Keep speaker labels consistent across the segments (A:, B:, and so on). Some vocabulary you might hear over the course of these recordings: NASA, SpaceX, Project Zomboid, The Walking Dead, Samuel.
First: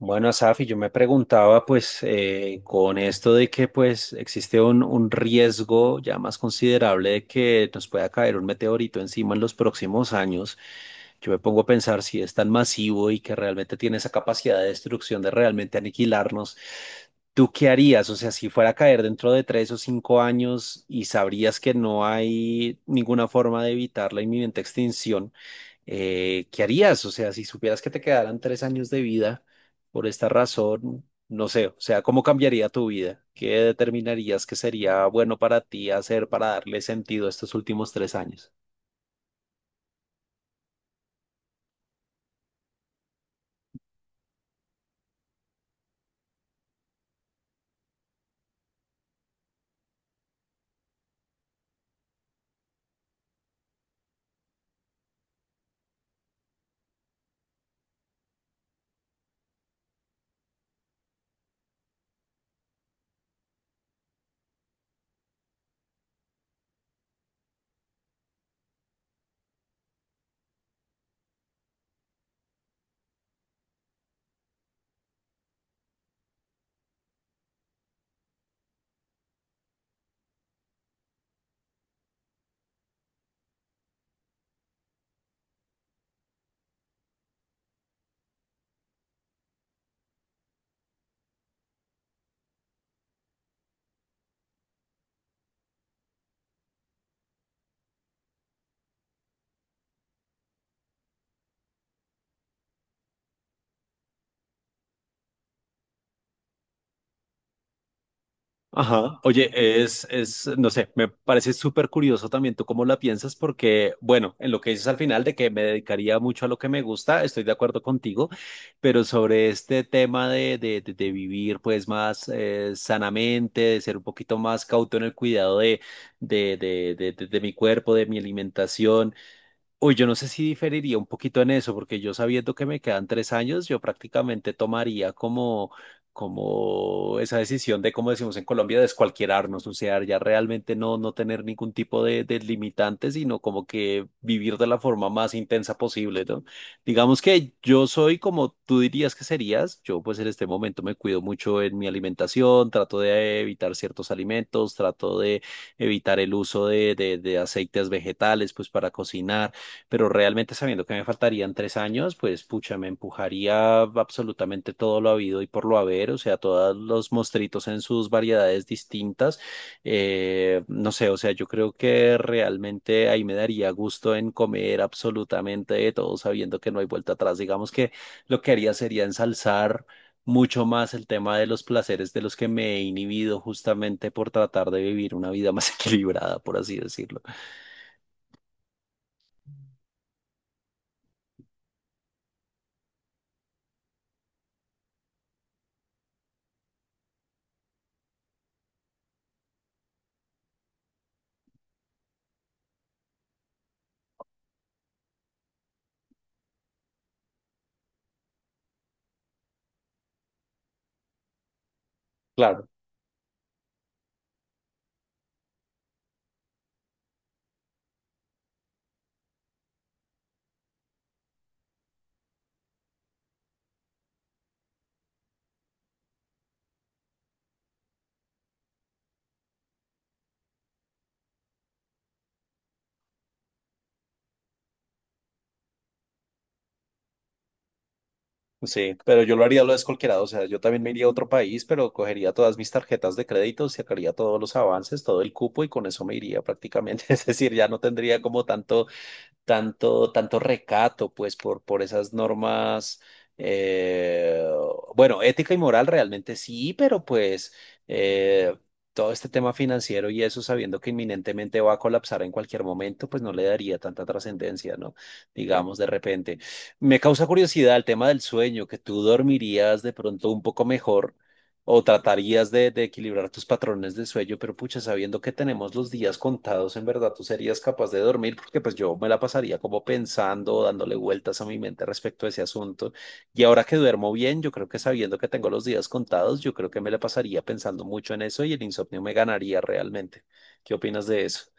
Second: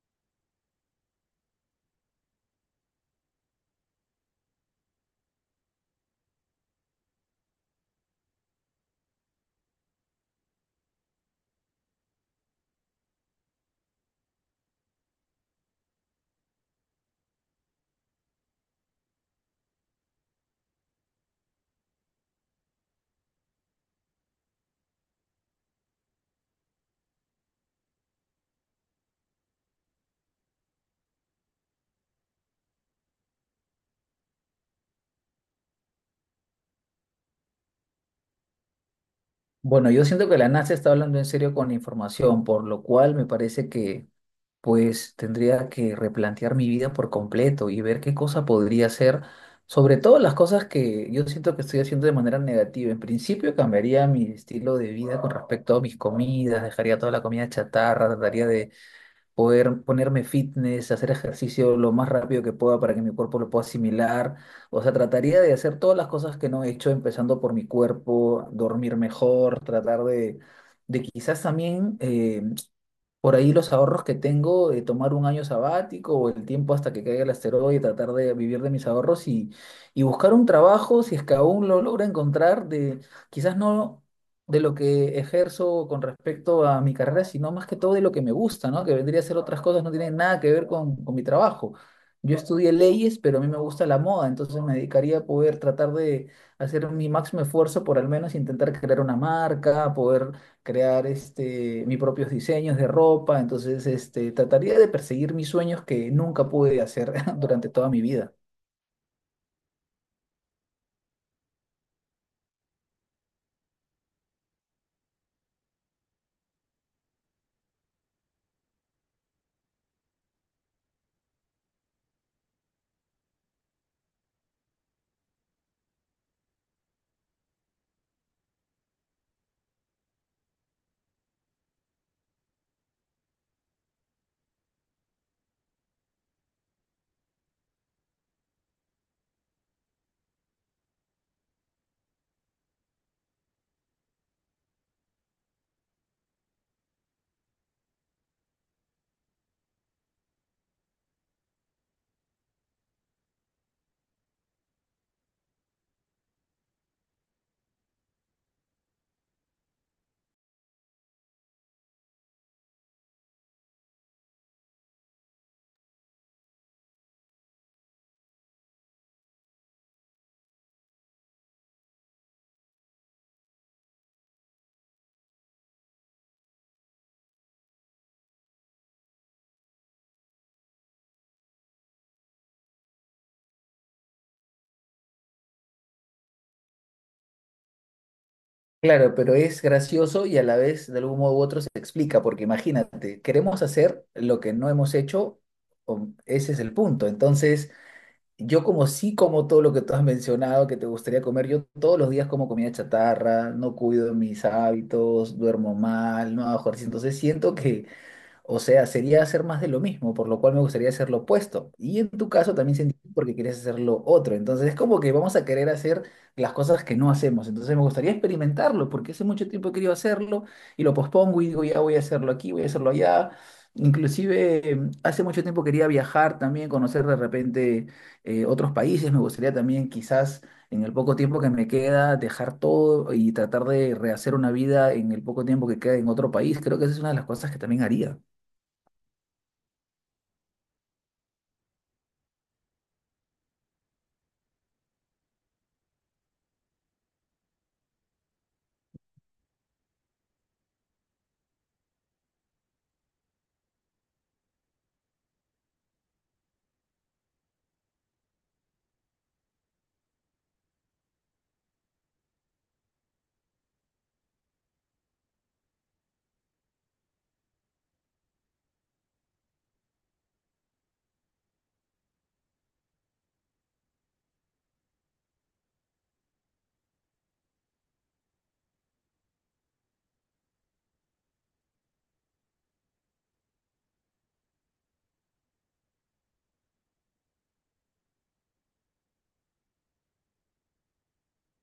A: Bueno, Safi, yo me preguntaba, pues, con esto de que, pues, existe un riesgo ya más considerable de que nos pueda caer un meteorito encima en los próximos años, yo me pongo a pensar si es tan masivo y que realmente tiene esa capacidad de destrucción de realmente aniquilarnos, ¿tú qué harías? O sea, si fuera a caer dentro de tres o cinco años y sabrías que no hay ninguna forma de evitar la inminente extinción ¿qué harías? O sea, si supieras que te quedaran tres años de vida por esta razón, no sé, o sea, ¿cómo cambiaría tu vida? ¿Qué determinarías que sería bueno para ti hacer para darle sentido a estos últimos tres años?
B: Bueno, yo siento que la NASA está hablando en serio con la información, por lo cual me parece que pues tendría que replantear mi vida por completo y ver qué cosa podría hacer, sobre todo las cosas que yo siento que estoy haciendo de manera negativa. En principio cambiaría mi estilo de vida con respecto a mis comidas, dejaría toda la comida chatarra, trataría poder ponerme fitness, hacer ejercicio lo más rápido que pueda para que mi cuerpo lo pueda asimilar. O sea, trataría de hacer todas las cosas que no he hecho, empezando por mi cuerpo, dormir mejor, tratar de quizás también por ahí los ahorros que tengo, tomar un año sabático o el tiempo hasta que caiga el asteroide, tratar de vivir de mis ahorros y buscar un trabajo, si es que aún lo logro encontrar, de, quizás no de lo que ejerzo con respecto a mi carrera, sino más que todo de lo que me gusta, ¿no? Que vendría a ser otras cosas, no tienen nada que ver con mi trabajo. Yo estudié leyes, pero a mí me gusta la moda, entonces me dedicaría a poder tratar de hacer mi máximo esfuerzo por al menos intentar crear una marca, poder crear este, mis propios diseños de ropa, entonces este, trataría de perseguir mis sueños que nunca pude hacer durante toda mi vida.
A: Ajá, oye, no sé, me parece súper curioso también tú cómo la piensas, porque, bueno, en lo que dices al final de que me dedicaría mucho a lo que me gusta, estoy de acuerdo contigo, pero sobre este tema de vivir pues más sanamente, de ser un poquito más cauto en el cuidado de mi cuerpo, de mi alimentación. Uy, yo no sé si diferiría un poquito en eso, porque yo sabiendo que me quedan tres años, yo prácticamente tomaría como, como esa decisión de, como decimos en Colombia, descualquierarnos, o sea, ya realmente no, no tener ningún tipo de limitante, sino como que vivir de la forma más intensa posible, ¿no? Digamos que yo soy como tú dirías que serías, yo pues en este momento me cuido mucho en mi alimentación, trato de evitar ciertos alimentos, trato de evitar el uso de aceites vegetales, pues para cocinar, pero realmente sabiendo que me faltarían tres años, pues pucha, me empujaría absolutamente todo lo habido y por lo haber, o sea, todos los mostritos en sus variedades distintas. No sé, o sea, yo creo que realmente ahí me daría gusto en comer absolutamente de todo, sabiendo que no hay vuelta atrás. Digamos que lo que haría sería ensalzar mucho más el tema de los placeres de los que me he inhibido justamente por tratar de vivir una vida más equilibrada, por así decirlo.
B: Claro, pero es gracioso y a la vez de algún modo u otro se explica, porque imagínate, queremos hacer lo que no hemos hecho, ese es el punto. Entonces, yo como sí como todo lo que tú has mencionado que te gustaría comer, yo todos los días como comida chatarra, no cuido mis hábitos, duermo mal, no hago ejercicio, entonces siento que o sea, sería hacer más de lo mismo, por lo cual me gustaría hacer lo opuesto. Y en tu caso
A: Claro,
B: también se entiende porque quieres hacer lo otro. Entonces es como que vamos a querer hacer las cosas que no hacemos. Entonces me gustaría experimentarlo porque hace mucho tiempo he querido hacerlo y lo pospongo y digo, ya voy a hacerlo aquí, voy a hacerlo allá. Inclusive hace mucho tiempo quería viajar también, conocer de repente otros países. Me gustaría también quizás en el poco tiempo que me queda, dejar todo y tratar de rehacer una vida en el poco tiempo que queda en otro país. Creo que esa es una de las cosas que también haría.
A: sí, pero yo lo haría lo descolquerado, o sea, yo también me iría a otro país, pero cogería todas mis tarjetas de crédito, sacaría todos los avances, todo el cupo y con eso me iría prácticamente, es decir, ya no tendría como tanto tanto recato, pues, por esas normas, eh, bueno, ética y moral realmente sí, pero pues eh, todo este tema financiero y eso, sabiendo que inminentemente va a colapsar en cualquier momento, pues no le daría tanta trascendencia, ¿no? Digamos, de repente. Me causa curiosidad el tema del sueño, que tú dormirías de pronto un poco mejor o tratarías de equilibrar tus patrones de sueño, pero pucha, sabiendo que tenemos los días contados, en verdad tú serías capaz de dormir, porque pues yo me la pasaría como pensando, dándole vueltas a mi mente respecto a ese asunto. Y ahora que duermo bien, yo creo que sabiendo que tengo los días contados, yo creo que me la pasaría pensando mucho en eso y el insomnio me ganaría realmente. ¿Qué opinas de eso?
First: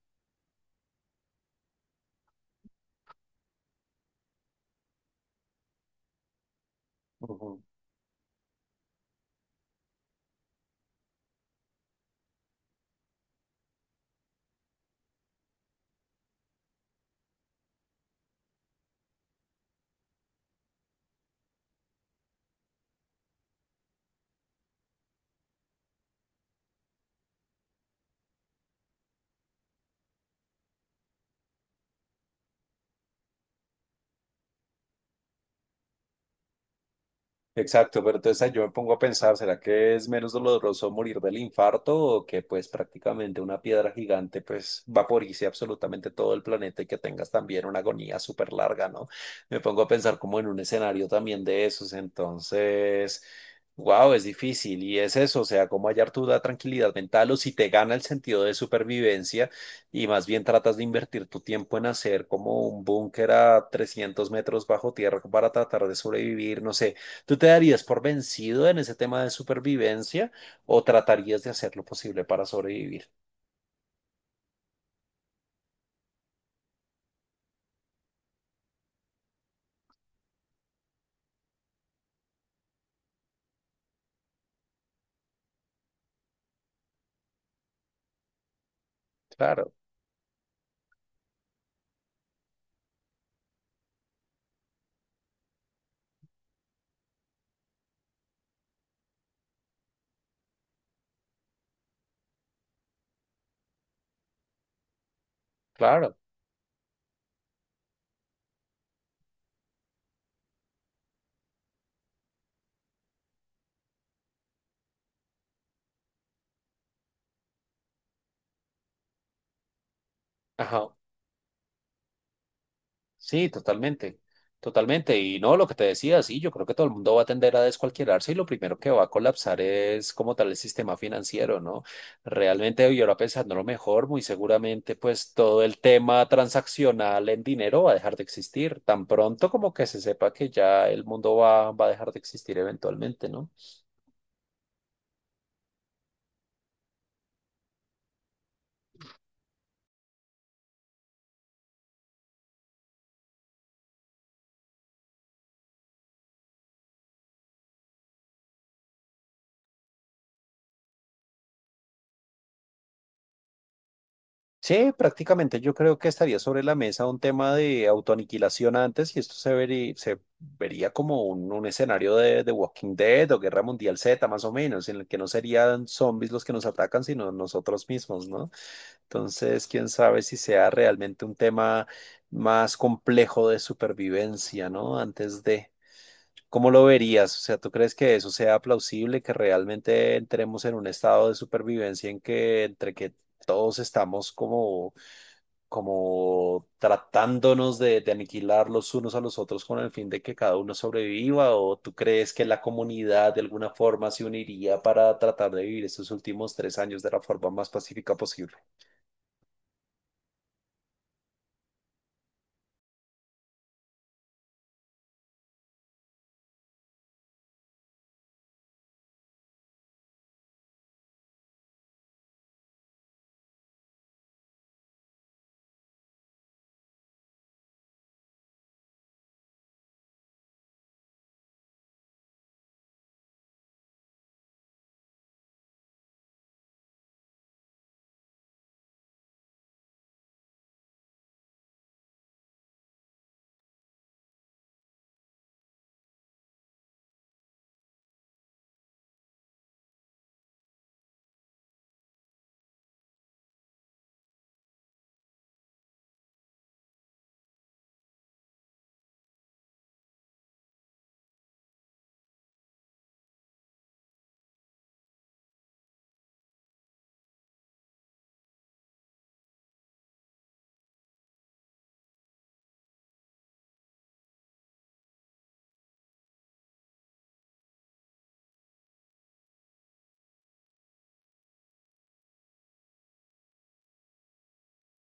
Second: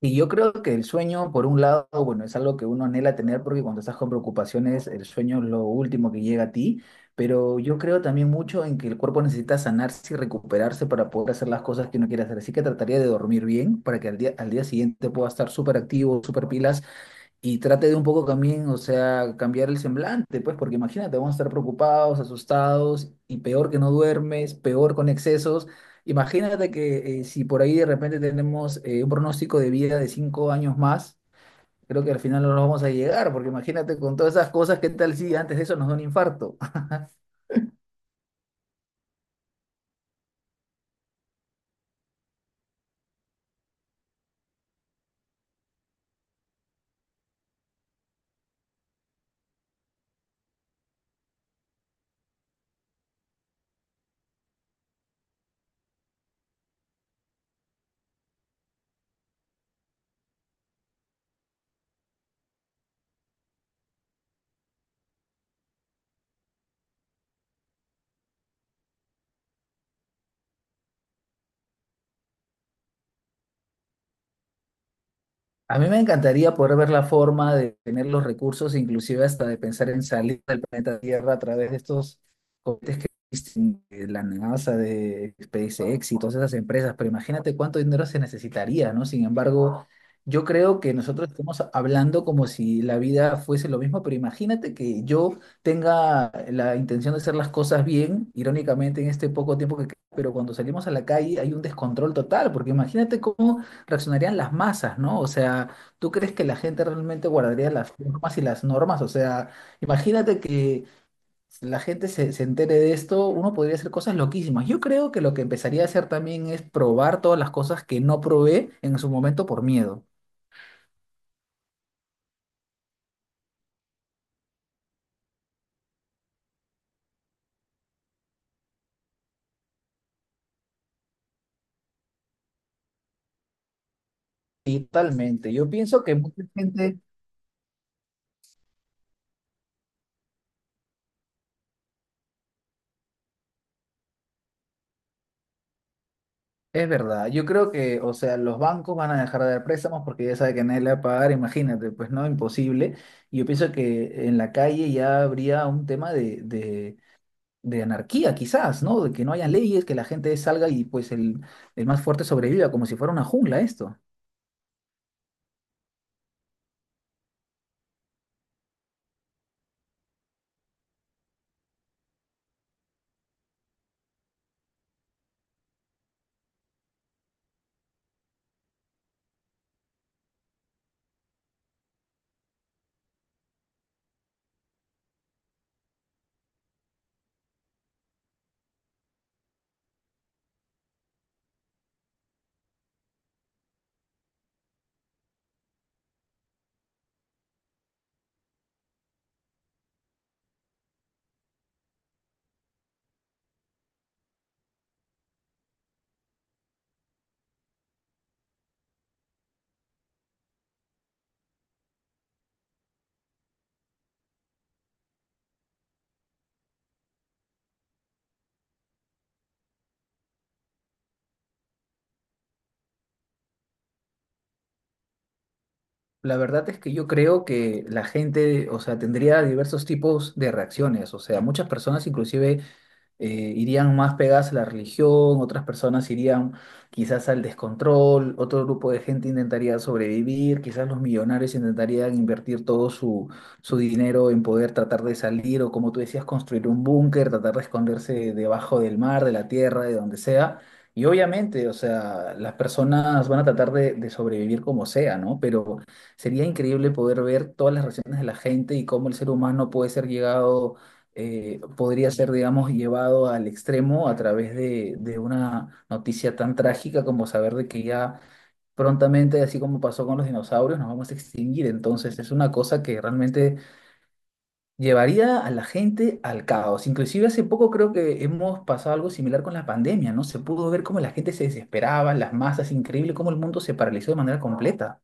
B: Y yo creo que el sueño, por un lado, bueno, es algo que uno anhela tener porque cuando estás con preocupaciones, el sueño es lo último que llega a ti, pero
A: Ujú.
B: yo creo también mucho en que el cuerpo necesita sanarse y recuperarse para poder hacer las cosas que uno quiere hacer. Así que trataría de dormir bien para que al día siguiente pueda estar súper activo, súper pilas y trate de un poco también, o sea, cambiar el semblante, pues, porque imagínate, vamos a estar preocupados, asustados, y peor que no duermes, peor con excesos. Imagínate que si por ahí de repente tenemos un pronóstico de vida de 5 años más, creo que al final no nos vamos a llegar, porque imagínate con todas esas cosas, ¿qué tal si antes de eso nos da un infarto?
A: Exacto, pero entonces ahí yo me pongo a pensar, ¿será que es menos doloroso morir del infarto o que pues prácticamente una piedra gigante pues vaporice absolutamente todo el planeta y que tengas también una agonía súper larga, ¿no? Me pongo a pensar como en un escenario también de esos, entonces, wow, es difícil y es eso, o sea, cómo hallar tu tranquilidad mental o si te gana el sentido de supervivencia y más bien tratas de invertir tu tiempo en hacer como un búnker a 300 metros bajo tierra para tratar de sobrevivir, no sé. ¿Tú te darías por vencido en ese tema de supervivencia o tratarías de hacer lo posible para sobrevivir?
B: A mí me encantaría poder ver la forma de tener los recursos, inclusive hasta de pensar en salir del planeta Tierra a través de estos cohetes que existen de la NASA, de SpaceX y todas esas empresas, pero imagínate cuánto dinero se necesitaría, ¿no? Sin
A: Claro,
B: embargo, yo creo que nosotros estamos hablando como si la vida fuese lo mismo, pero imagínate que yo tenga la intención de hacer las cosas bien, irónicamente en este poco tiempo que queda, pero cuando salimos a la calle hay un descontrol total, porque imagínate cómo reaccionarían las masas, ¿no? O sea, ¿tú
A: claro.
B: crees que la gente realmente guardaría las normas y las normas? O sea, imagínate que la gente se entere de esto, uno podría hacer cosas loquísimas. Yo creo que lo que empezaría a hacer también es probar todas las cosas que no probé en su momento por miedo.
A: Ajá. Sí, totalmente. Totalmente. Y no, lo que te decía, sí, yo creo que todo el mundo va a tender a descualquierarse y lo primero que va a colapsar es como tal el sistema financiero, ¿no? Realmente yo ahora pensando lo mejor, muy
B: Y
A: seguramente pues
B: totalmente.
A: todo
B: Yo
A: el
B: pienso que
A: tema
B: mucha gente...
A: transaccional en dinero va a dejar de existir tan pronto como que se sepa que ya el mundo va, va a dejar de existir eventualmente, ¿no?
B: Es verdad, yo creo que, o sea, los bancos van a dejar de dar préstamos porque ya sabe que nadie le va a pagar, imagínate, pues no, imposible. Y yo pienso que en la calle ya habría un tema de anarquía quizás, ¿no? De que no haya leyes, que la gente salga y pues el más fuerte sobreviva, como si fuera una jungla esto.
A: Sí, prácticamente yo creo que estaría sobre la mesa un tema de autoaniquilación antes y esto se vería como un escenario de Walking Dead o Guerra Mundial Z, más o menos, en el que no serían zombies los que nos atacan, sino nosotros mismos, ¿no? Entonces, quién sabe si sea realmente un tema más complejo de supervivencia, ¿no? Antes de... ¿Cómo lo verías? O sea, ¿tú crees que eso sea plausible, que realmente entremos en un estado de supervivencia en que entre que todos estamos como, como tratándonos de aniquilar los unos a los otros con el fin de que cada uno sobreviva? ¿O tú crees que la comunidad de alguna forma se uniría para tratar de vivir estos últimos tres años de la forma más pacífica posible?
B: La verdad es que yo creo que la gente, o sea, tendría diversos tipos de reacciones, o sea, muchas personas inclusive eh, irían más pegadas a la religión, otras personas irían quizás al descontrol, otro grupo de gente intentaría sobrevivir, quizás los millonarios intentarían invertir todo su, su dinero en poder tratar de salir o como tú decías, construir un búnker, tratar de esconderse debajo del mar, de la tierra, de donde sea. Y obviamente, o sea, las personas van a tratar de sobrevivir como sea, ¿no? Pero sería increíble poder ver todas las reacciones de la gente y cómo el ser humano puede ser llegado podría ser, digamos, llevado al extremo a través de una noticia tan trágica como saber de que ya prontamente, así como pasó con los dinosaurios, nos vamos a extinguir. Entonces es una cosa que realmente llevaría a la gente al caos. Inclusive hace poco creo que hemos pasado algo similar con la pandemia, ¿no? Se pudo ver cómo la gente se desesperaba, las masas, increíble cómo el mundo se paralizó de manera completa.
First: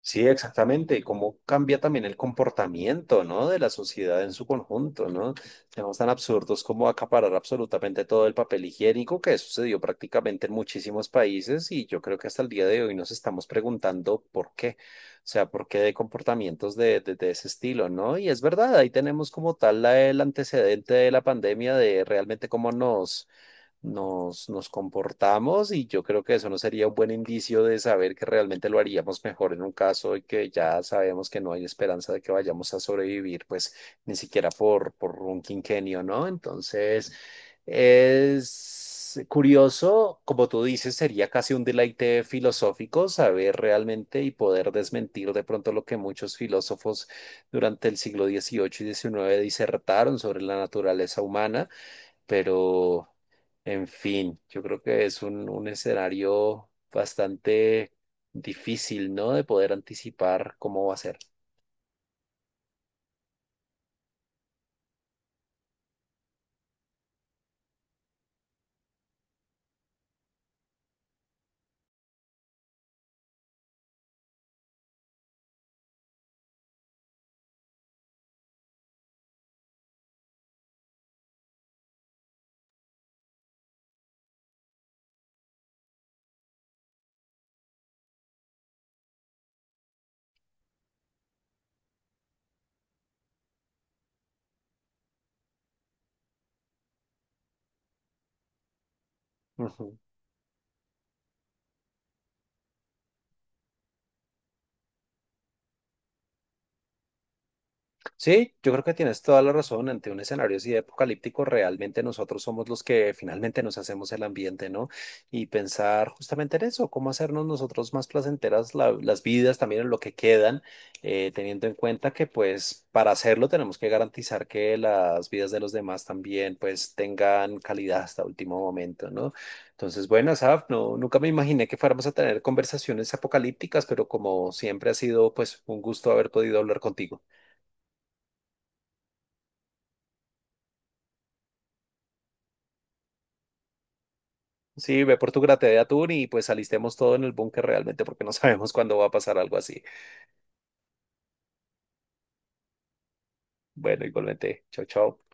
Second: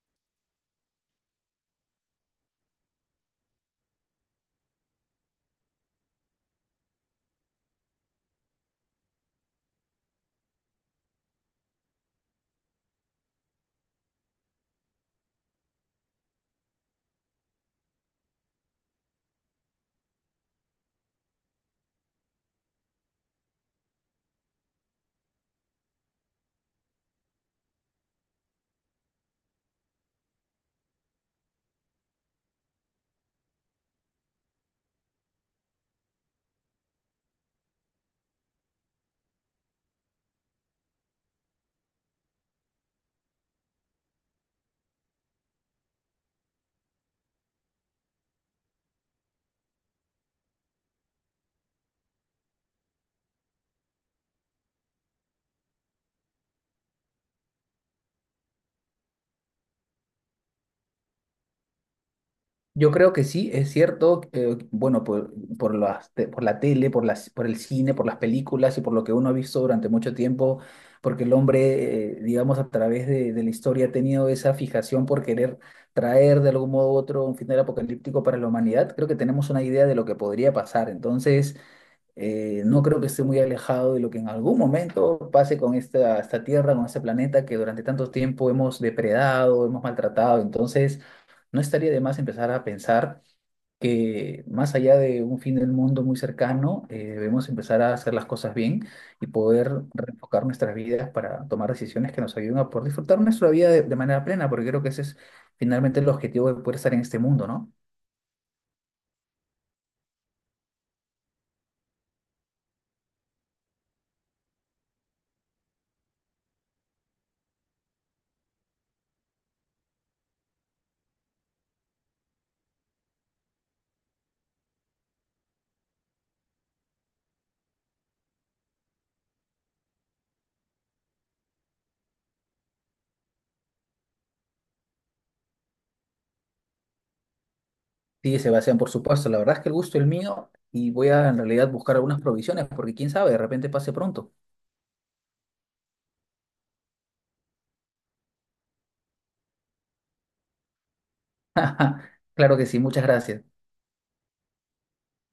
A: Sí, exactamente. Y cómo cambia también el comportamiento, ¿no? De la sociedad en su conjunto, ¿no? Temas tan absurdos como acaparar absolutamente todo el papel higiénico que sucedió prácticamente en muchísimos países y yo creo que hasta el día de hoy nos estamos preguntando por qué. O sea, por qué de comportamientos de ese estilo, ¿no? Y es verdad, ahí tenemos como tal el antecedente de la pandemia de realmente cómo nos nos comportamos y yo creo que eso no sería un buen indicio de saber que realmente lo haríamos mejor en un caso y que ya sabemos que no hay esperanza de que vayamos a sobrevivir, pues ni siquiera por un quinquenio, ¿no? Entonces, es curioso, como tú dices, sería casi un deleite filosófico saber realmente y poder desmentir de pronto lo que muchos filósofos durante el siglo XVIII y XIX disertaron sobre la naturaleza humana, pero... En fin, yo creo que es un escenario bastante difícil, ¿no? De poder anticipar cómo va a ser.
B: Yo creo que sí, es cierto, bueno, por, por la tele, por las, por el cine, por las películas y por lo que uno ha visto durante mucho tiempo, porque el hombre, digamos, a través de la historia ha tenido esa fijación por querer traer de algún modo u otro un final apocalíptico para la humanidad, creo que tenemos una idea de lo que podría pasar. Entonces, no creo que esté muy alejado de lo que en algún momento pase con esta, esta Tierra, con este planeta que durante tanto tiempo hemos depredado, hemos maltratado. Entonces, no estaría de más empezar a pensar que más allá de un fin del mundo muy cercano, debemos empezar a hacer las cosas bien y poder
A: Ujú.
B: reenfocar nuestras vidas para tomar decisiones que nos ayuden a poder disfrutar nuestra vida de manera plena, porque creo que ese es finalmente el objetivo de poder estar en este mundo, ¿no?
A: Sí, yo creo que tienes toda la razón. Ante un escenario así de apocalíptico, realmente nosotros somos los que finalmente nos hacemos el ambiente, ¿no? Y pensar justamente en eso, cómo hacernos nosotros más placenteras las vidas, también en lo que quedan, teniendo en cuenta que pues para hacerlo tenemos que garantizar que las vidas de los demás también pues tengan calidad hasta último momento, ¿no? Entonces, bueno, Asaf, no, nunca me imaginé que fuéramos a tener conversaciones apocalípticas, pero como siempre ha sido pues un gusto haber podido hablar contigo.
B: Sí, Sebastián, por supuesto, la verdad es que el gusto es mío y voy a en realidad buscar algunas provisiones, porque quién sabe, de repente pase pronto.
A: Sí, ve por tu grate de atún y pues alistemos todo en el búnker realmente porque no sabemos cuándo va a pasar algo así.
B: Claro que sí, muchas gracias.
A: Bueno, igualmente, chao, chao.